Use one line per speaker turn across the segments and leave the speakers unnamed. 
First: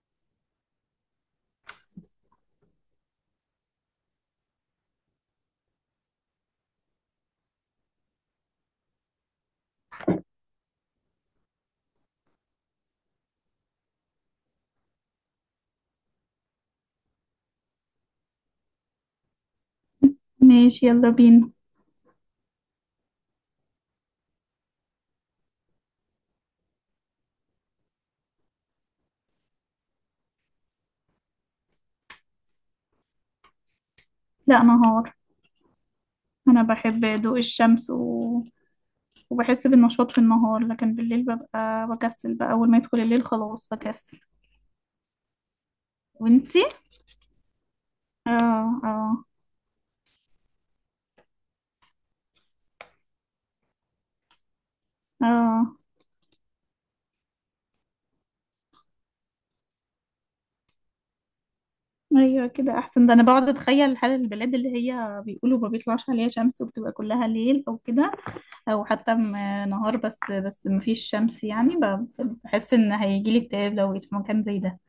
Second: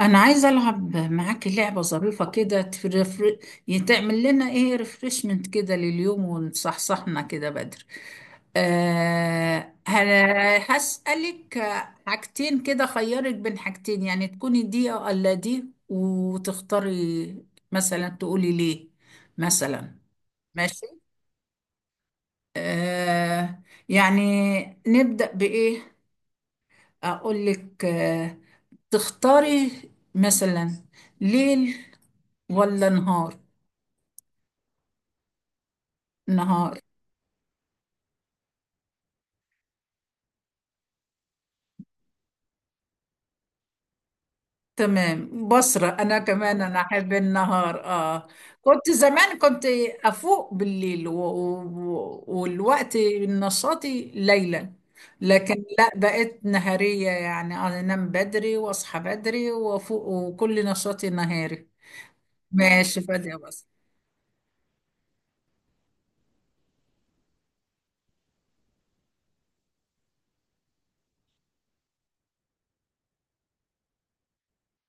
انا عايزه العب معاكي لعبه ظريفه كده تفرفر. تعمل لنا ايه ريفرشمنت كده لليوم ونصحصحنا كده بدري. هسألك حاجتين كده، خيرك بين حاجتين، يعني تكوني دي أو الا دي وتختاري. مثلا تقولي ليه، مثلا. ماشي.
ماشي، يلا بينا.
أه يعني نبدأ بإيه؟ اقول لك تختاري مثلا ليل ولا نهار؟
لا، نهار. انا
نهار.
بحب ضوء الشمس و... وبحس بالنشاط في النهار، لكن بالليل ببقى بكسل، بقى اول ما يدخل الليل خلاص بكسل.
تمام بصرة، أنا كمان
وانتي؟
أنا أحب النهار.
اه.
كنت
اه.
زمان كنت أفوق بالليل والوقت نشاطي ليلا. لكن
اه.
لا بقيت نهارية، يعني أنا أنام بدري وأصحى بدري وأفوق وكل نشاطي نهاري.
ايوه كده
ماشي
احسن، ده انا
فادية
بقعد
بس.
اتخيل حال البلاد اللي هي بيقولوا ما بيطلعش عليها شمس وبتبقى كلها ليل او كده. او حتى نهار بس، بس ما فيش شمس، يعني بحس ان هيجيلي اكتئاب لو بقيت في مكان زي ده.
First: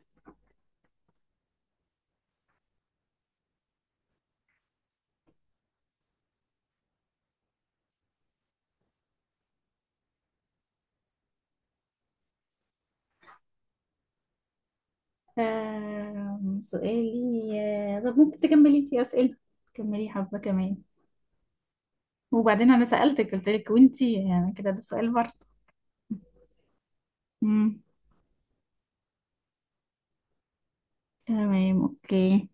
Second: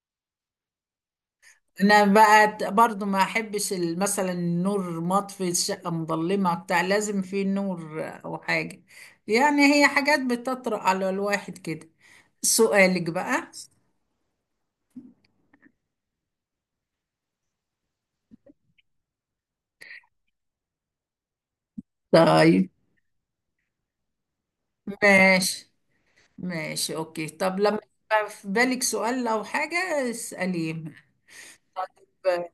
انا بقى برضو ما احبش مثلا النور مطفي الشقه مظلمه بتاع، لازم في نور او حاجه. يعني هي حاجات بتطرق على الواحد كده. سؤالك بقى.
آه، سؤالي. آه، طب ممكن تكملي انتي أسئلة، تكملي حبة كمان.
طيب،
وبعدين أنا سألتك قلت لك وانتي، يعني كده ده سؤال برضه.
ماشي. ماشي اوكي، طب لما
مم.
يبقى في بالك سؤال او حاجه اساليه.
تمام، أوكي.
طيب.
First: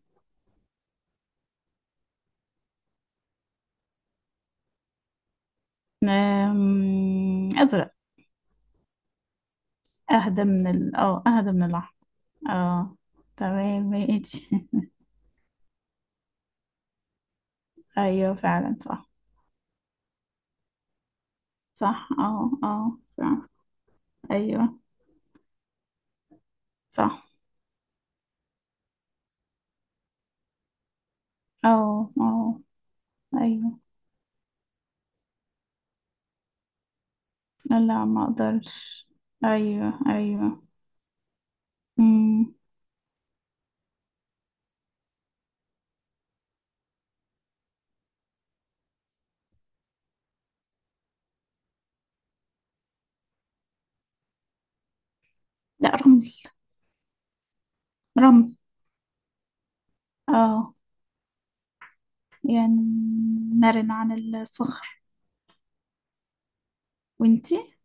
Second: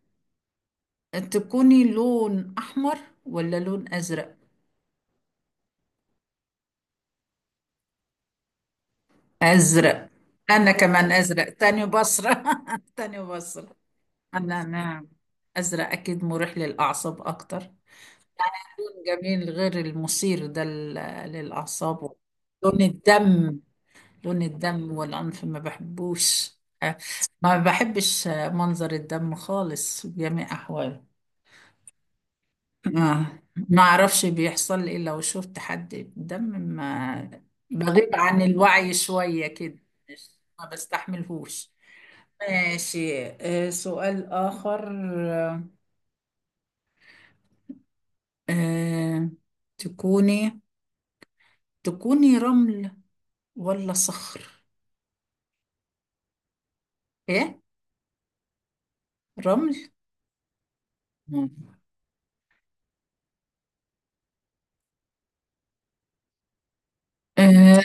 تكوني لون احمر ولا لون ازرق؟
أزرق.
ازرق. انا كمان ازرق
أهدى من
تاني
الأحمر.
بصره.
اه.
تاني بصره.
تمام،
أنا
ماشي.
نعم، أزرق أكيد مريح للأعصاب أكتر.
أيوه فعلا، صح.
لون جميل، غير المثير ده
صح،
للأعصاب. لون
صح.
الدم. لون
أيوه.
الدم والعنف ما بحبوش.
صح.
ما بحبش منظر الدم خالص بجميع أحواله.
اه. اه. أيوه.
ما أعرفش بيحصل لي إيه لو شفت حد دم ما.
لا،
بغيب
ما
عن الوعي
أقدرش.
شوية كده.
أيوه، أيوه.
ما بستحملهوش.
مم.
ماشي، سؤال آخر. آه تكوني تكوني رمل ولا صخر؟
لا، رمل.
ايه،
رمل.
رمل.
اه.
مم.
يعني مرن عن الصخر. وانتي؟
آه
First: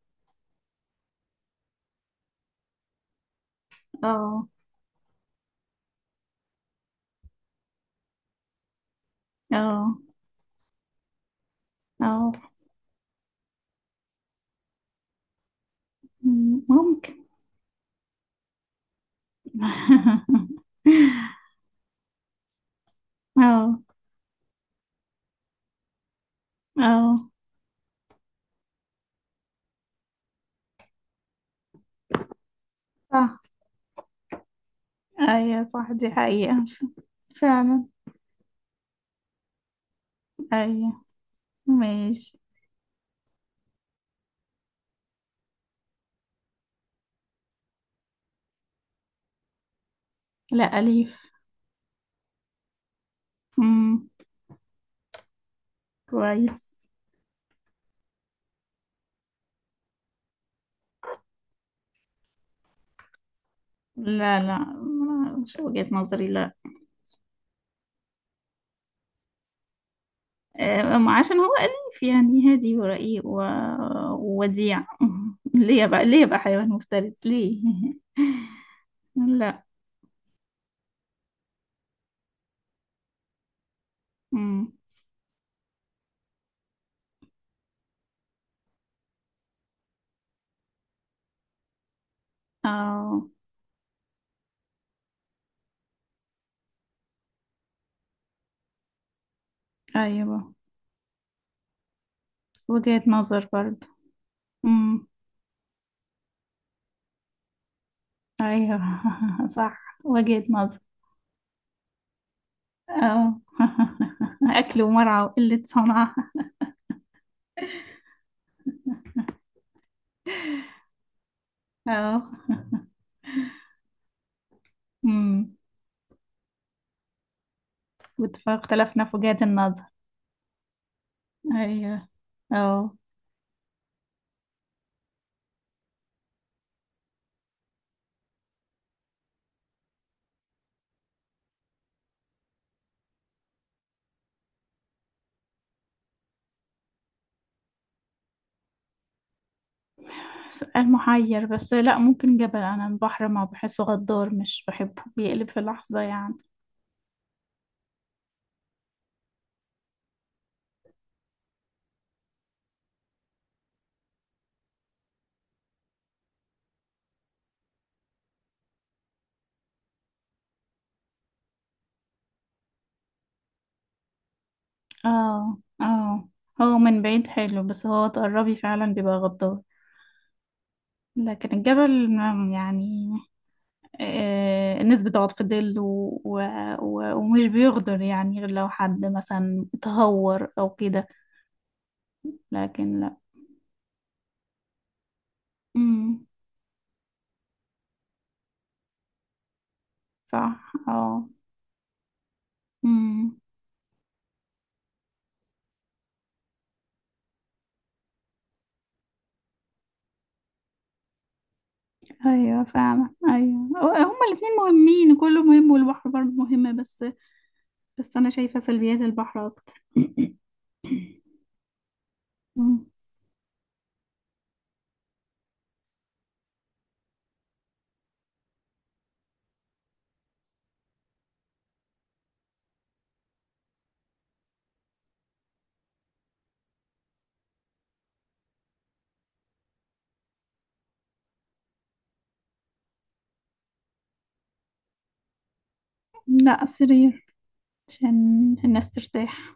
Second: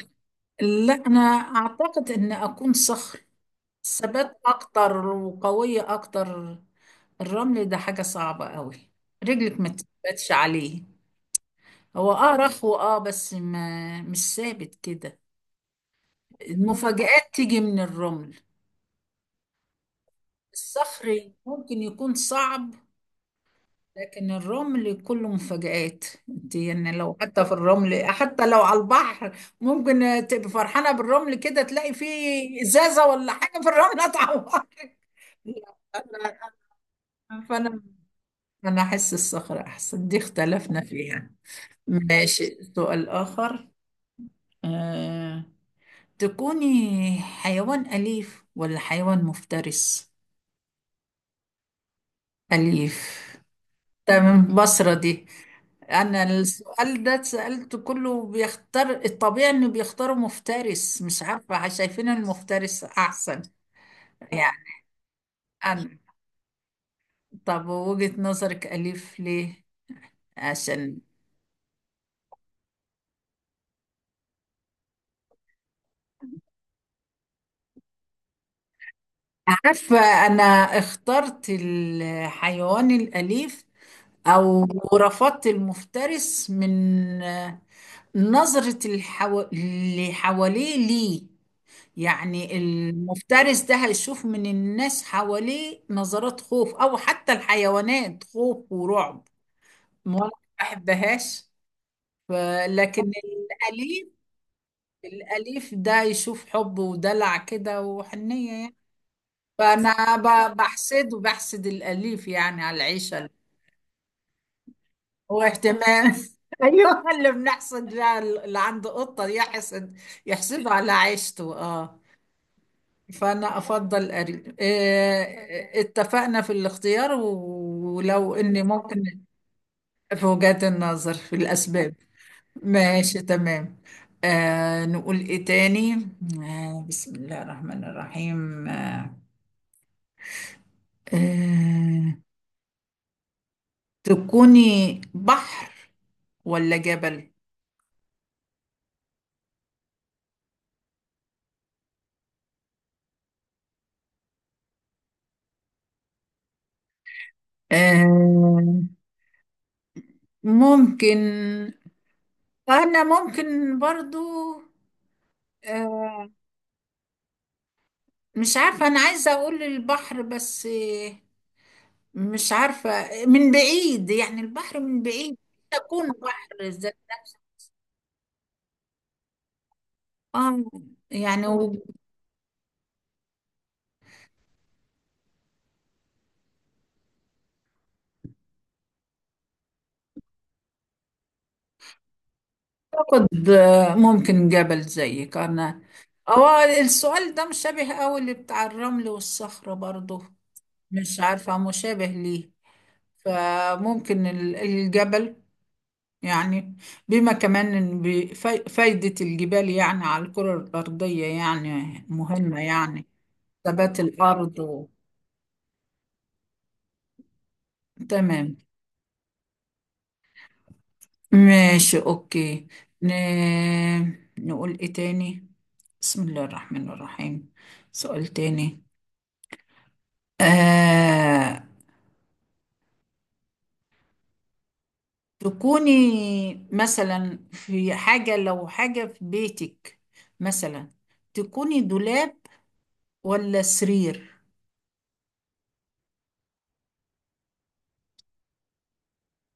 لا، انا اعتقد ان اكون صخر، ثبات
اه.
اكتر وقوية اكتر. الرمل ده حاجة صعبة قوي، رجلك ما
اه.
تثبتش عليه. هو
اه.
رخو بس ما مش ثابت كده.
ممكن.
المفاجآت تيجي من الرمل. الصخر ممكن يكون صعب،
اه،
لكن الرمل كله مفاجآت. انت يعني لو
اه،
حتى في الرمل، حتى لو على البحر، ممكن تبقى فرحانة بالرمل كده تلاقي فيه إزازة ولا
صح.
حاجة في الرمل هتعورك.
ايوه
لا،
صح، دي حقيقة.
فأنا،
فعلا،
أنا أحس الصخرة أحسن، دي اختلفنا
ايوه.
فيها.
ماشي.
ماشي، سؤال آخر. أه... تكوني حيوان أليف ولا حيوان مفترس؟
لا، أليف.
أليف.
امم.
تمام بصرة دي. انا
كويس.
السؤال ده سألته كله بيختار الطبيعي انه بيختاروا مفترس، مش عارفة شايفين المفترس احسن.
لا،
يعني
لا، مش وجهة
انا،
نظري، لا.
طب وجهة نظرك اليف ليه؟
آه،
عشان،
ما عشان هو أليف، يعني هادي ورقيق و... ووديع. ليه بقى، ليه بقى حيوان مفترس ليه؟ لا.
عارفة انا اخترت الحيوان الاليف او
امم.
رفضت المفترس من آه، نظرة اللي حواليه ليه. يعني
اه.
المفترس ده هيشوف من الناس حواليه نظرات خوف، او حتى الحيوانات خوف ورعب. ما أنا ما
أيوة.
بحبهاش. ف- لكن
وجهة نظر برضه.
الاليف،
امم.
الاليف ده يشوف حب ودلع كده وحنيه يعني.
أيوة. صح،
فانا
وجهة نظر.
بحسد وبحسد الاليف يعني على العيشه
اه. أكل ومرعى وقلة صنعة.
واهتمام. ايوه، اللي بنحسد بقى اللي عنده قطه يحسد، يحسده على عيشته اه
اه.
فأنا أفضل أري،
امم.
اتفقنا في الاختيار ولو إني
اختلفنا في
ممكن
وجهات النظر.
في وجهات النظر، في الأسباب.
أيوة. اه.
ماشي تمام. نقول إيه تاني؟ بسم الله الرحمن الرحيم. آه تكوني بحر ولا جبل؟
سؤال محير، بس لا، ممكن جبل. أنا البحر ما بحسه غدار، مش بحبه بيقلب في لحظة يعني.
آه ممكن، أنا ممكن برضو. آه مش عارفة، أنا عايزة أقول البحر بس. مش عارفة، من بعيد يعني البحر من بعيد.
اه،
تكون
اه.
بحر
هو
زي
من بعيد حلو، بس هو تقربي فعلا بيبقى غدار.
آه يعني
لكن
وبتاخد،
الجبل يعني نسبة ضغط في الظل و... و... و... ومش بيغدر، يعني غير لو حد مثلا تهور أو كده. لكن لا.
ممكن جبل زيك أنا.
امم.
هو السؤال ده مشابه أوي اللي بتاع الرمل والصخرة برضه.
صح،
مش
اه.
عارفة مشابه ليه.
امم.
فممكن الجبل، يعني بما كمان إن فايدة الجبال يعني على الكرة الأرضية يعني مهمة
ايوه
يعني.
فعلا ايوه.
ثبات
هما الاتنين
الأرض.
مهمين، كله مهم، والبحر برضه مهمة بس. بس انا
تمام،
شايفة سلبيات البحر اكتر.
ماشي اوكي.
أمم.
ن... نقول ايه تاني؟ بسم الله الرحمن الرحيم، سؤال تاني. آه... تكوني مثلا في حاجة، لو حاجة في بيتك، مثلا، تكوني دولاب ولا سرير؟
لا، السرير، عشان الناس ترتاح.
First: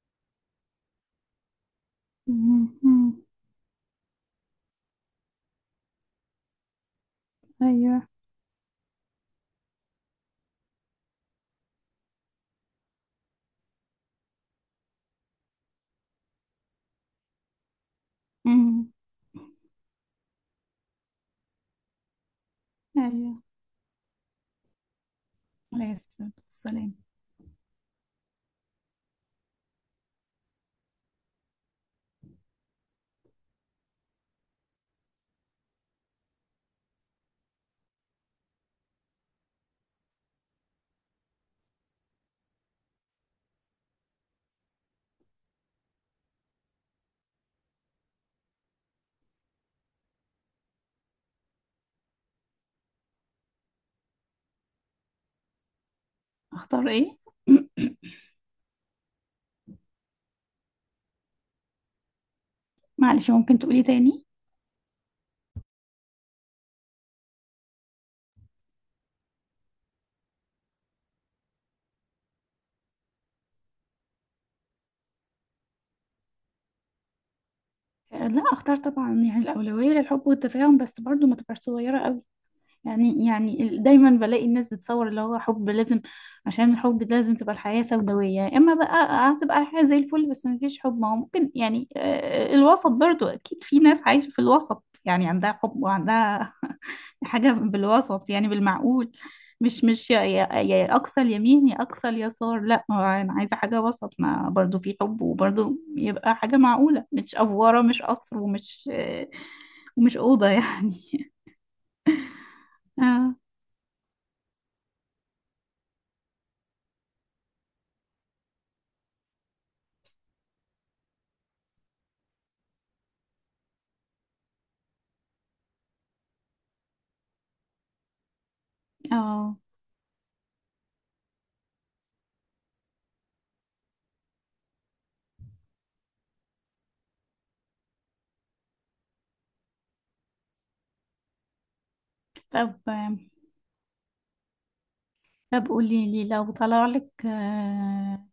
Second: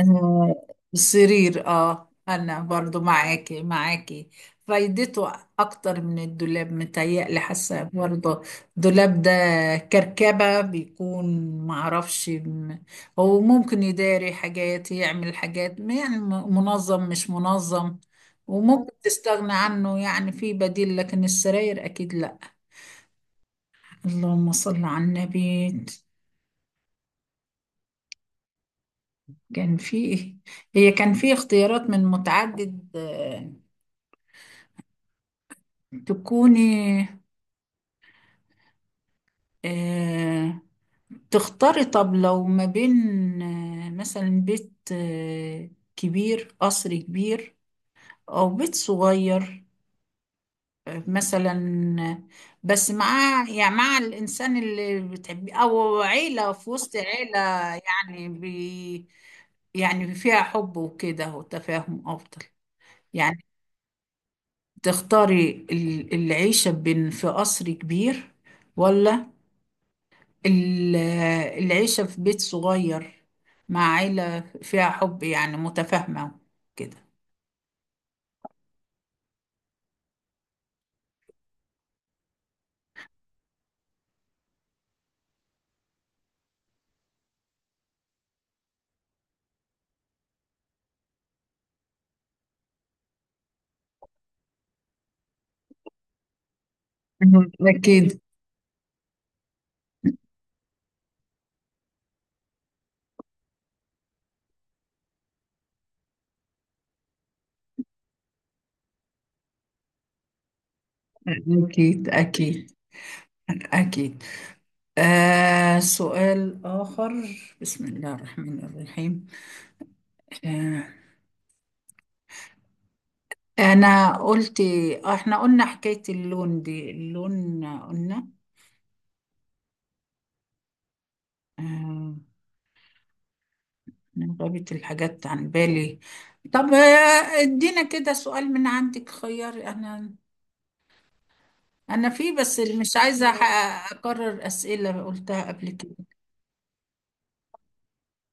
آه، السرير، اه انا
أمم.
برضو
أمم.
معاكي معاكي، فايدته اكتر من الدولاب، متهيألي حاسه
ايوه.
برضو. الدولاب ده كركبه بيكون، معرفش. هو ممكن يداري حاجات يعمل حاجات يعني منظم مش منظم، وممكن
أمم.
تستغنى عنه يعني، في بديل، لكن السراير اكيد لا.
ايوه.
اللهم صل على النبي.
عليه الصلاة والسلام.
كان في، هي كان في اختيارات من متعدد. تكوني آه، تختاري طب لو ما بين، مثلا بيت، كبير، قصر كبير أو بيت صغير، مثلا، آه، بس مع، يعني مع الإنسان اللي بتحبيه، أو عيلة في
اختار
وسط
ايه؟
عيلة. يعني يعني فيها حب وكده وتفاهم أفضل.
معلش،
يعني
ممكن تقولي تاني؟
تختاري العيشة بين في قصر كبير، ولا ال- العيشة في بيت صغير مع عيلة فيها حب يعني متفاهمة كده.
آه، لا، اختار طبعا، يعني الأولوية للحب والتفاهم، بس برضو ما تبقاش صغيرة. دايما بلاقي الناس بتصور اللي هو حب لازم، عشان الحب ده لازم تبقى الحياة سوداوية، اما بقى هتبقى الحياة زي الفل بس مفيش حب. ما هو ممكن يعني الوسط برضو، اكيد في ناس عايشة في الوسط، يعني عندها حب وعندها
مهم.
حاجة
أكيد،
بالوسط، يعني بالمعقول. مش يا اقصى اليمين، يا اقصى اليسار، لا، هو انا عايزة حاجة وسط، ما برضو في حب وبرضو يبقى حاجة معقولة، مش افورة مش قصر ومش ومش أوضة يعني.
أكيد، أكيد،
اه.
أكيد. سؤال آخر. بسم الله الرحمن الرحيم. آه أنا قلت، إحنا قلنا حكاية اللون دي، اللون قلنا.
اه.
آه أنا غابت الحاجات عن بالي. طب، ادينا كده سؤال من عندك خيار أنا. انا في بس اللي
طب
مش عايزه اكرر اسئله قلتها
طب
قبل كده.
قولي لي لو طلع لك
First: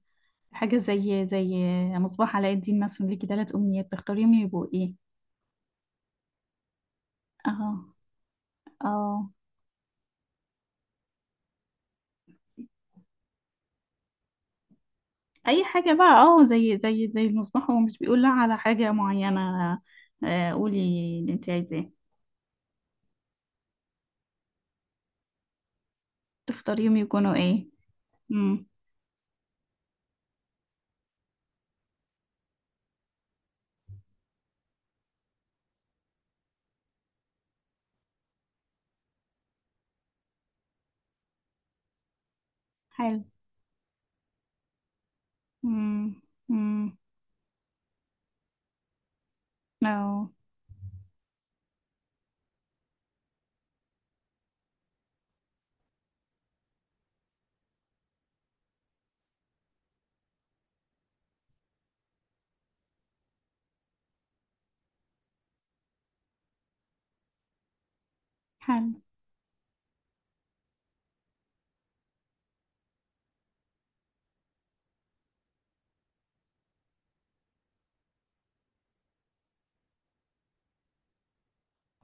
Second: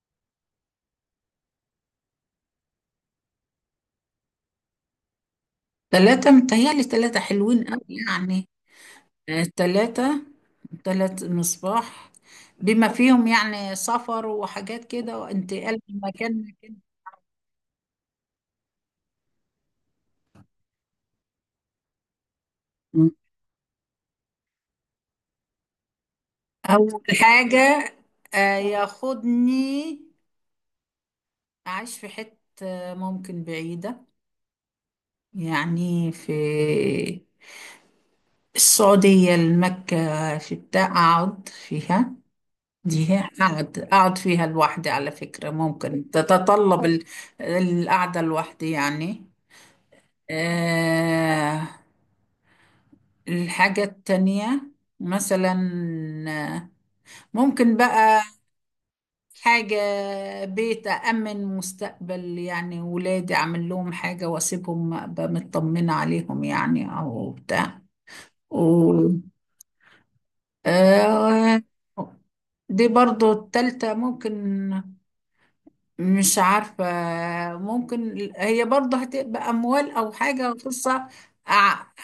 حاجة زي مصباح علاء الدين، مثلا ليكي تلات أمنيات، تختاريهم يبقوا ايه؟
ثلاثه متهيألي ثلاثه حلوين
اه.
قوي، يعني
اه.
ثلاثه، ثلاث مصباح بما فيهم، يعني سفر وحاجات كده
أي
وانتقال
حاجة
من
بقى،
مكان
اه
لمكان.
زي زي زي المصباح، هو مش بيقول لا على حاجة معينة. آه، قولي اللي انت عايزاه،
م.
تختاريهم
اول
يكونوا ايه؟
حاجه،
امم.
ياخدني اعيش في حته ممكن بعيده، يعني في السعوديه المكه في بتاع، اقعد فيها. دي
حلو.
أقعد فيها لوحدي على فكرة، ممكن
امم.
تتطلب
امم.
القعدة لوحدي يعني.
اه.
آه الحاجة التانية مثلا، آه، ممكن بقى حاجة، بيت أأمن مستقبل يعني ولادي، أعمل لهم حاجة وأسيبهم أبقى مطمنة عليهم، يعني أو بتاع. و
حلو.
آه دي برضو التالتة ممكن، مش عارفة، ممكن هي برضه هتبقى أموال أو حاجة فرصة أع-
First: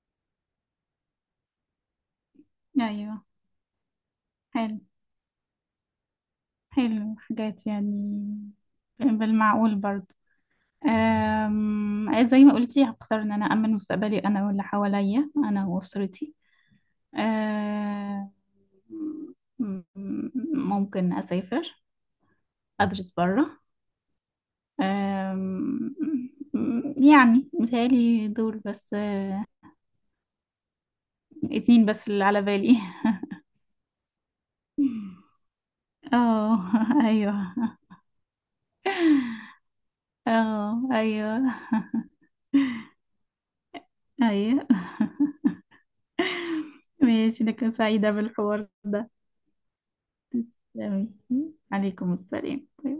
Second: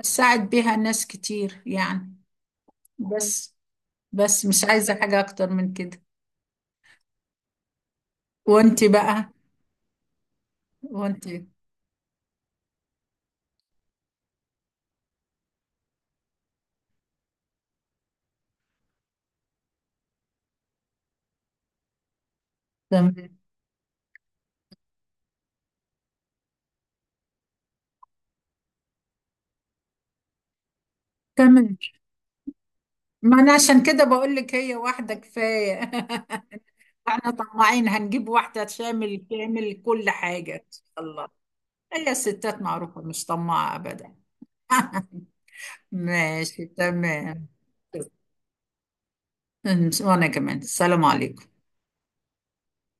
أساعد بيها ناس كتير يعني.
أيوه.
بس بس مش
حلو،
عايزة حاجة أكتر من كده.
حلو حاجات يعني
وأنت بقى،
بالمعقول برضه.
وأنت.
زي ما قلتي هختار ان انا امن مستقبلي، انا واللي حواليا انا واسرتي. أم، ممكن اسافر،
تمام.
ادرس بره. أم، يعني متهيألي دول بس،
تمام.
اتنين بس اللي على بالي.
ما أنا عشان كده بقول لك، هي واحدة كفاية.
اه،
احنا
ايوه.
طماعين، هنجيب واحدة شامل تعمل كل حاجة إن
اه،
شاء الله.
ايوه،
هي الستات معروفة مش طماعة أبدا.
ايوه.
ماشي
ماشي،
تمام.
انا كنت سعيدة بالحوار ده.
وأنا كمان، السلام
تمام.
عليكم.
عليكم السلام. باي باي.